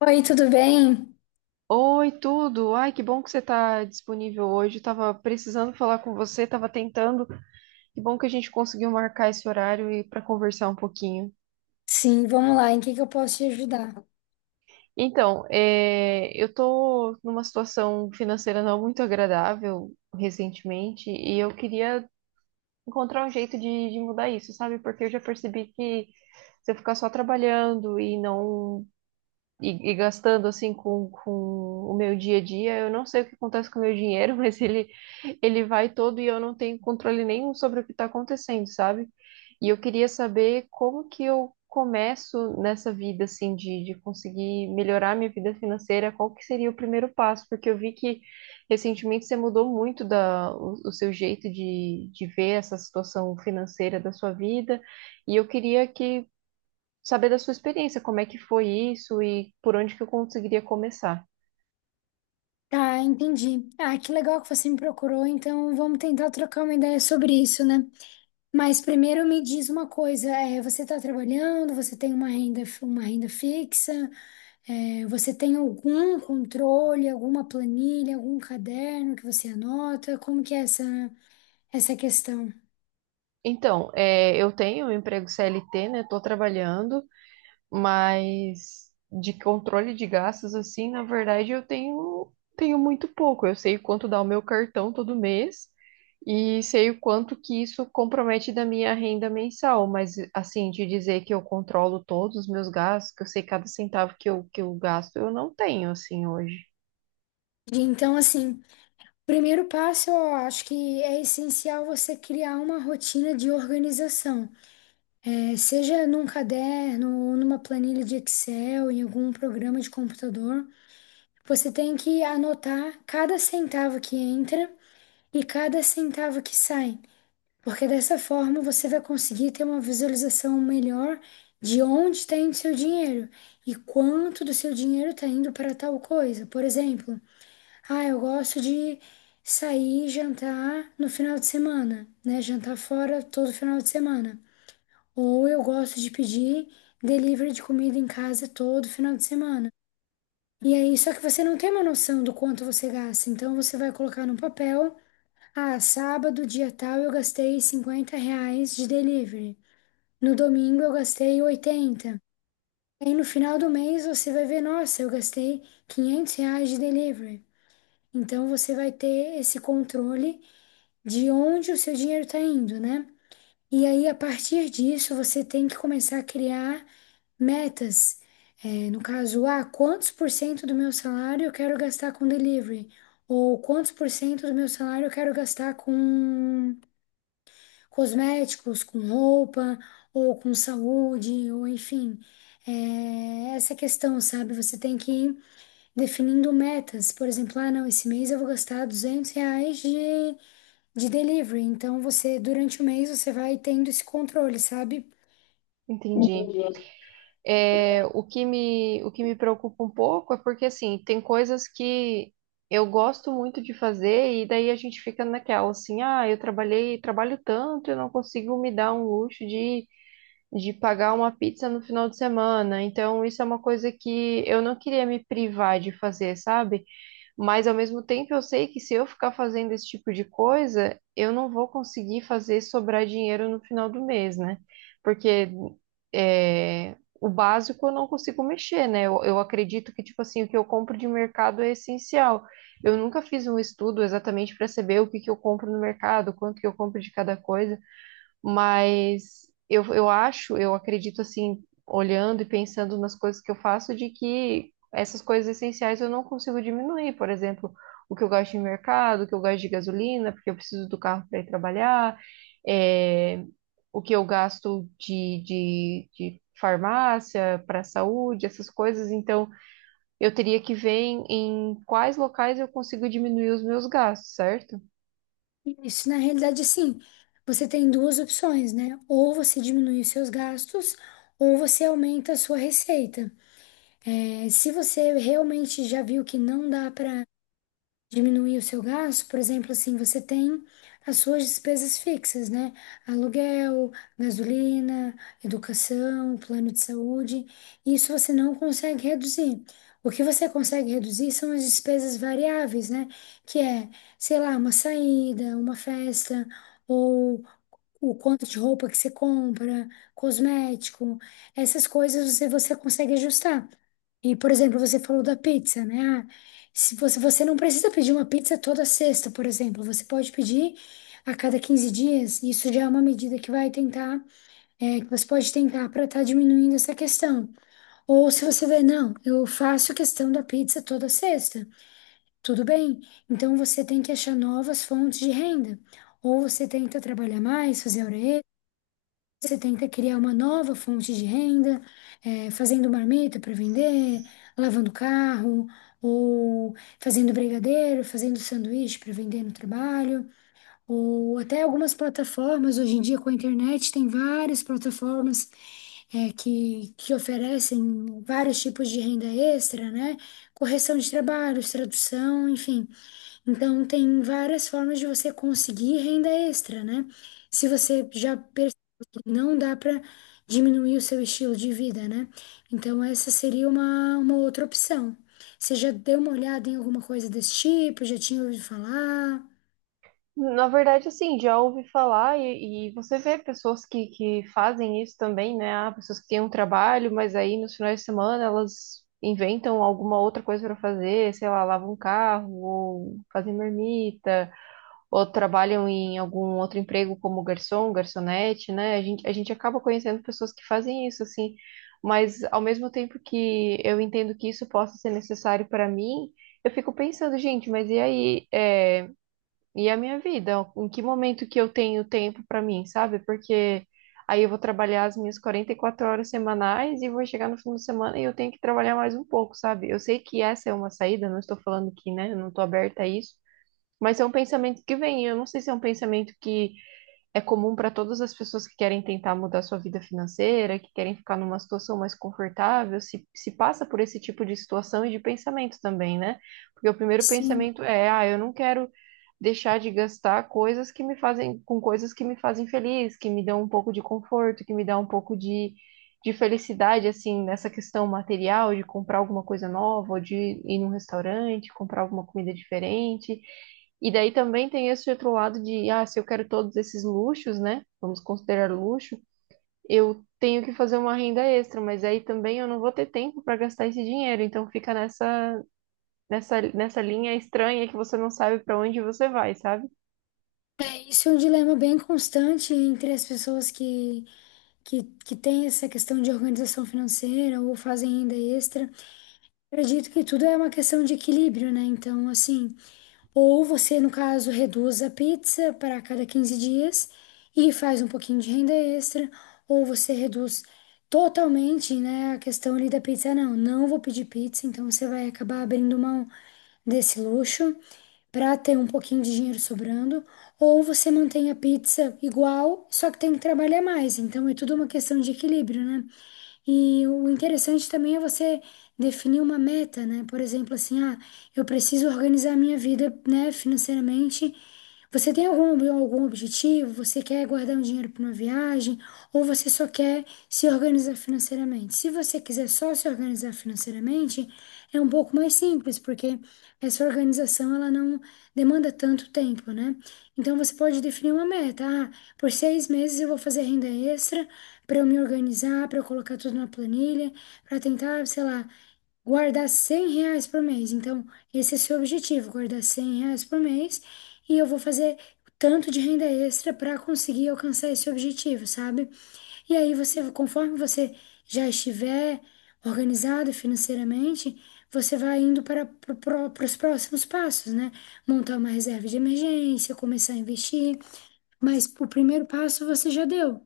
Oi, tudo bem? Oi, tudo. Ai, que bom que você está disponível hoje. Estava precisando falar com você, estava tentando. Que bom que a gente conseguiu marcar esse horário e para conversar um pouquinho. Sim, vamos lá. Em que eu posso te ajudar? Então, eu estou numa situação financeira não muito agradável recentemente e eu queria encontrar um jeito de mudar isso, sabe? Porque eu já percebi que se eu ficar só trabalhando e não e gastando assim com o meu dia a dia, eu não sei o que acontece com o meu dinheiro, mas ele vai todo e eu não tenho controle nenhum sobre o que está acontecendo, sabe? E eu queria saber como que eu começo nessa vida, assim, de conseguir melhorar minha vida financeira, qual que seria o primeiro passo? Porque eu vi que recentemente você mudou muito o seu jeito de ver essa situação financeira da sua vida, e eu queria que saber da sua experiência, como é que foi isso e por onde que eu conseguiria começar. Tá, entendi. Ah, que legal que você me procurou. Então, vamos tentar trocar uma ideia sobre isso, né? Mas primeiro me diz uma coisa. Você está trabalhando? Você tem uma renda fixa? Você tem algum controle, alguma planilha, algum caderno que você anota? Como que é essa questão? Então, eu tenho um emprego CLT, né? Estou trabalhando, mas de controle de gastos, assim, na verdade, eu tenho muito pouco. Eu sei quanto dá o meu cartão todo mês e sei o quanto que isso compromete da minha renda mensal. Mas, assim, de dizer que eu controlo todos os meus gastos, que eu sei cada centavo que eu gasto, eu não tenho, assim, hoje. Então, assim, primeiro passo, eu acho que é essencial você criar uma rotina de organização. Seja num caderno ou numa planilha de Excel, em algum programa de computador, você tem que anotar cada centavo que entra e cada centavo que sai, porque dessa forma você vai conseguir ter uma visualização melhor de onde está indo seu dinheiro e quanto do seu dinheiro está indo para tal coisa. Por exemplo, ah, eu gosto de sair e jantar no final de semana, né? Jantar fora todo final de semana. Ou eu gosto de pedir delivery de comida em casa todo final de semana. E aí, só que você não tem uma noção do quanto você gasta. Então, você vai colocar no papel: ah, sábado, dia tal, eu gastei 50 reais de delivery. No domingo, eu gastei 80. Aí, no final do mês, você vai ver: nossa, eu gastei 500 reais de delivery. Então, você vai ter esse controle de onde o seu dinheiro está indo, né? E aí, a partir disso, você tem que começar a criar. Metas, no caso, ah, quantos por cento do meu salário eu quero gastar com delivery? Ou quantos por cento do meu salário eu quero gastar com cosméticos, com roupa, ou com saúde, ou enfim. É, essa questão, sabe? Você tem que ir definindo metas. Por exemplo, ah, não, esse mês eu vou gastar 200 reais de delivery. Então, você, durante o mês, você vai tendo esse controle, sabe? Entendi. É, o que me preocupa um pouco é porque, assim, tem coisas que eu gosto muito de fazer e daí a gente fica naquela, assim, ah, eu trabalho tanto, eu não consigo me dar um luxo de pagar uma pizza no final de semana. Então, isso é uma coisa que eu não queria me privar de fazer, sabe? Mas ao mesmo tempo eu sei que se eu ficar fazendo esse tipo de coisa, eu não vou conseguir fazer sobrar dinheiro no final do mês, né? Porque é, o básico eu não consigo mexer, né? Eu acredito que, tipo assim, o que eu compro de mercado é essencial. Eu nunca fiz um estudo exatamente para saber o que que eu compro no mercado, quanto que eu compro de cada coisa. Mas eu acredito assim, olhando e pensando nas coisas que eu faço, de que essas coisas essenciais eu não consigo diminuir. Por exemplo, o que eu gasto em mercado, o que eu gasto de gasolina, porque eu preciso do carro para ir trabalhar, é, o que eu gasto de farmácia para saúde, essas coisas. Então, eu teria que ver em quais locais eu consigo diminuir os meus gastos, certo? Isso, na realidade, assim, você tem duas opções, né? Ou você diminui os seus gastos, ou você aumenta a sua receita. É, se você realmente já viu que não dá para diminuir o seu gasto, por exemplo, assim, você tem as suas despesas fixas, né? Aluguel, gasolina, educação, plano de saúde. Isso você não consegue reduzir. O que você consegue reduzir são as despesas variáveis, né? Que é, sei lá, uma saída, uma festa, ou o quanto de roupa que você compra, cosmético, essas coisas você consegue ajustar. E, por exemplo, você falou da pizza, né? Ah, se você não precisa pedir uma pizza toda sexta, por exemplo, você pode pedir a cada 15 dias, isso já é uma medida que vai tentar, que você pode tentar para estar diminuindo essa questão. Ou se você vê, não, eu faço questão da pizza toda sexta, tudo bem. Então você tem que achar novas fontes de renda. Ou você tenta trabalhar mais, fazer hora você tenta criar uma nova fonte de renda, fazendo marmita para vender, lavando carro, ou fazendo brigadeiro, fazendo sanduíche para vender no trabalho ou até algumas plataformas, hoje em dia com a internet, tem várias plataformas que oferecem vários tipos de renda extra, né? Correção de trabalhos, tradução, enfim. Então, tem várias formas de você conseguir renda extra, né? Se você já percebeu que não dá para diminuir o seu estilo de vida, né? Então, essa seria uma outra opção. Você já deu uma olhada em alguma coisa desse tipo? Já tinha ouvido falar? Na verdade, assim, já ouvi falar e você vê pessoas que fazem isso também, né? Ah, pessoas que têm um trabalho, mas aí nos finais de semana elas inventam alguma outra coisa para fazer, sei lá, lavam um carro, ou fazem marmita, ou trabalham em algum outro emprego como garçom, garçonete, né? A gente acaba conhecendo pessoas que fazem isso, assim, mas ao mesmo tempo que eu entendo que isso possa ser necessário para mim, eu fico pensando, gente, mas e aí? E a minha vida, em que momento que eu tenho tempo para mim, sabe? Porque aí eu vou trabalhar as minhas 44 horas semanais e vou chegar no fim de semana e eu tenho que trabalhar mais um pouco, sabe? Eu sei que essa é uma saída, não estou falando que, né, eu não estou aberta a isso, mas é um pensamento que vem. Eu não sei se é um pensamento que é comum para todas as pessoas que querem tentar mudar sua vida financeira, que querem ficar numa situação mais confortável, se passa por esse tipo de situação e de pensamento também, né? Porque o primeiro Sim. pensamento é, ah, eu não quero deixar de gastar coisas que me fazem, com coisas que me fazem feliz, que me dão um pouco de conforto, que me dão um pouco de felicidade, assim, nessa questão material, de comprar alguma coisa nova, ou de ir num restaurante, comprar alguma comida diferente e daí também tem esse outro lado de, ah, se eu quero todos esses luxos, né? Vamos considerar luxo, eu tenho que fazer uma renda extra, mas aí também eu não vou ter tempo para gastar esse dinheiro. Então fica nessa linha estranha que você não sabe para onde você vai, sabe? Isso é um dilema bem constante entre as pessoas que têm essa questão de organização financeira ou fazem renda extra. Eu acredito que tudo é uma questão de equilíbrio, né? Então, assim, ou você, no caso, reduz a pizza para cada 15 dias e faz um pouquinho de renda extra, ou você reduz totalmente, né, a questão ali da pizza. Ah, não, não vou pedir pizza, então você vai acabar abrindo mão desse luxo para ter um pouquinho de dinheiro sobrando, ou você mantém a pizza igual, só que tem que trabalhar mais. Então é tudo uma questão de equilíbrio, né? E o interessante também é você definir uma meta, né? Por exemplo, assim, ah, eu preciso organizar minha vida, né, financeiramente. Você tem algum objetivo? Você quer guardar um dinheiro para uma viagem? Ou você só quer se organizar financeiramente? Se você quiser só se organizar financeiramente, é um pouco mais simples, porque essa organização ela não demanda tanto tempo, né? Então você pode definir uma meta. Ah, por 6 meses eu vou fazer renda extra para eu me organizar, para eu colocar tudo na planilha, para tentar, sei lá, guardar 100 reais por mês. Então, esse é seu objetivo, guardar 100 reais por mês e eu vou fazer tanto de renda extra para conseguir alcançar esse objetivo, sabe? E aí você, conforme você já estiver organizado financeiramente, você vai indo para os próximos passos, né? Montar uma reserva de emergência, começar a investir. Mas o primeiro passo você já deu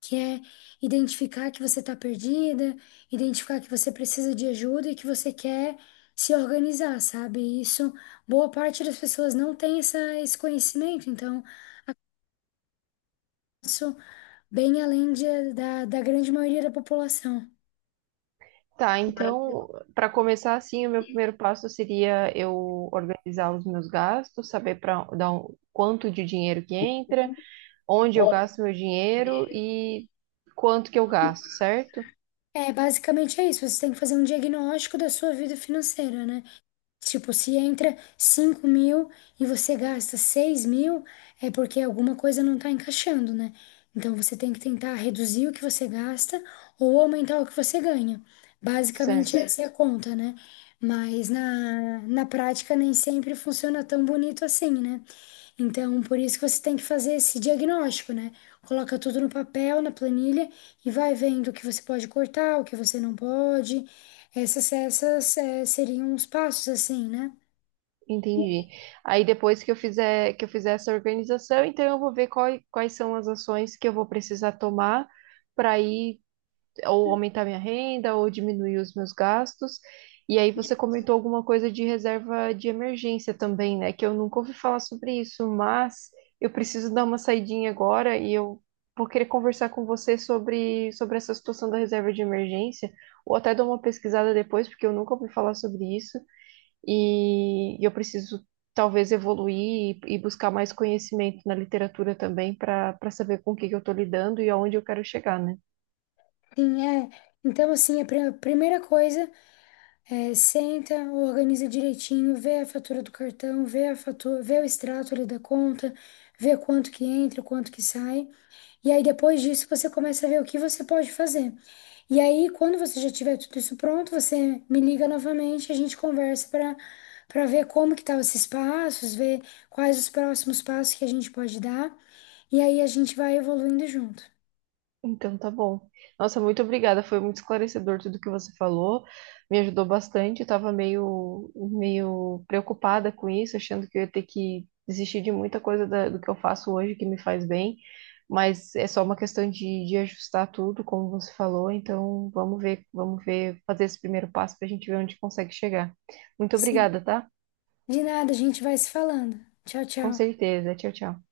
que é identificar que você está perdida, identificar que você precisa de ajuda e que você quer se organizar, sabe? E isso, boa parte das pessoas não tem esse conhecimento, então, isso bem além da grande maioria da população. Tá, então, para começar assim, o meu primeiro passo seria eu organizar os meus gastos, saber quanto de dinheiro que entra, onde eu gasto meu dinheiro e quanto que eu gasto, certo? É, basicamente é isso, você tem que fazer um diagnóstico da sua vida financeira, né? Tipo, se entra 5.000 e você gasta 6.000, é porque alguma coisa não está encaixando, né? Então você tem que tentar reduzir o que você gasta ou aumentar o que você ganha. Basicamente, Certo. essa é a conta, né? Mas na prática nem sempre funciona tão bonito assim, né? Então, por isso que você tem que fazer esse diagnóstico, né? Coloca tudo no papel, na planilha e vai vendo o que você pode cortar, o que você não pode. Essas seriam os passos, assim, né? Entendi. Aí depois que eu fizer essa organização, então eu vou ver quais são as ações que eu vou precisar tomar para ir ou aumentar minha renda ou diminuir os meus gastos. E aí você comentou alguma coisa de reserva de emergência também, né? Que eu nunca ouvi falar sobre isso, mas eu preciso dar uma saidinha agora e eu vou querer conversar com você sobre essa situação da reserva de emergência ou até dar uma pesquisada depois, porque eu nunca ouvi falar sobre isso e eu preciso talvez evoluir e buscar mais conhecimento na literatura também para saber com o que que eu estou lidando e aonde eu quero chegar, né? Sim, é. Então, assim, a primeira coisa é senta, organiza direitinho, vê a fatura do cartão, vê a fatura, vê o extrato ali da conta, vê quanto que entra, quanto que sai. E aí, depois disso, você começa a ver o que você pode fazer. E aí, quando você já tiver tudo isso pronto, você me liga novamente, a gente conversa para ver como que tá esses passos, ver quais os próximos passos que a gente pode dar. E aí a gente vai evoluindo junto. Então tá bom. Nossa, muito obrigada. Foi muito esclarecedor tudo que você falou. Me ajudou bastante. Eu tava meio preocupada com isso, achando que eu ia ter que desistir de muita coisa do que eu faço hoje que me faz bem. Mas é só uma questão de ajustar tudo, como você falou. Então vamos ver, fazer esse primeiro passo para a gente ver onde consegue chegar. Muito Sim. obrigada, tá? De nada, a gente vai se falando. Tchau, Com tchau. certeza. Tchau, tchau.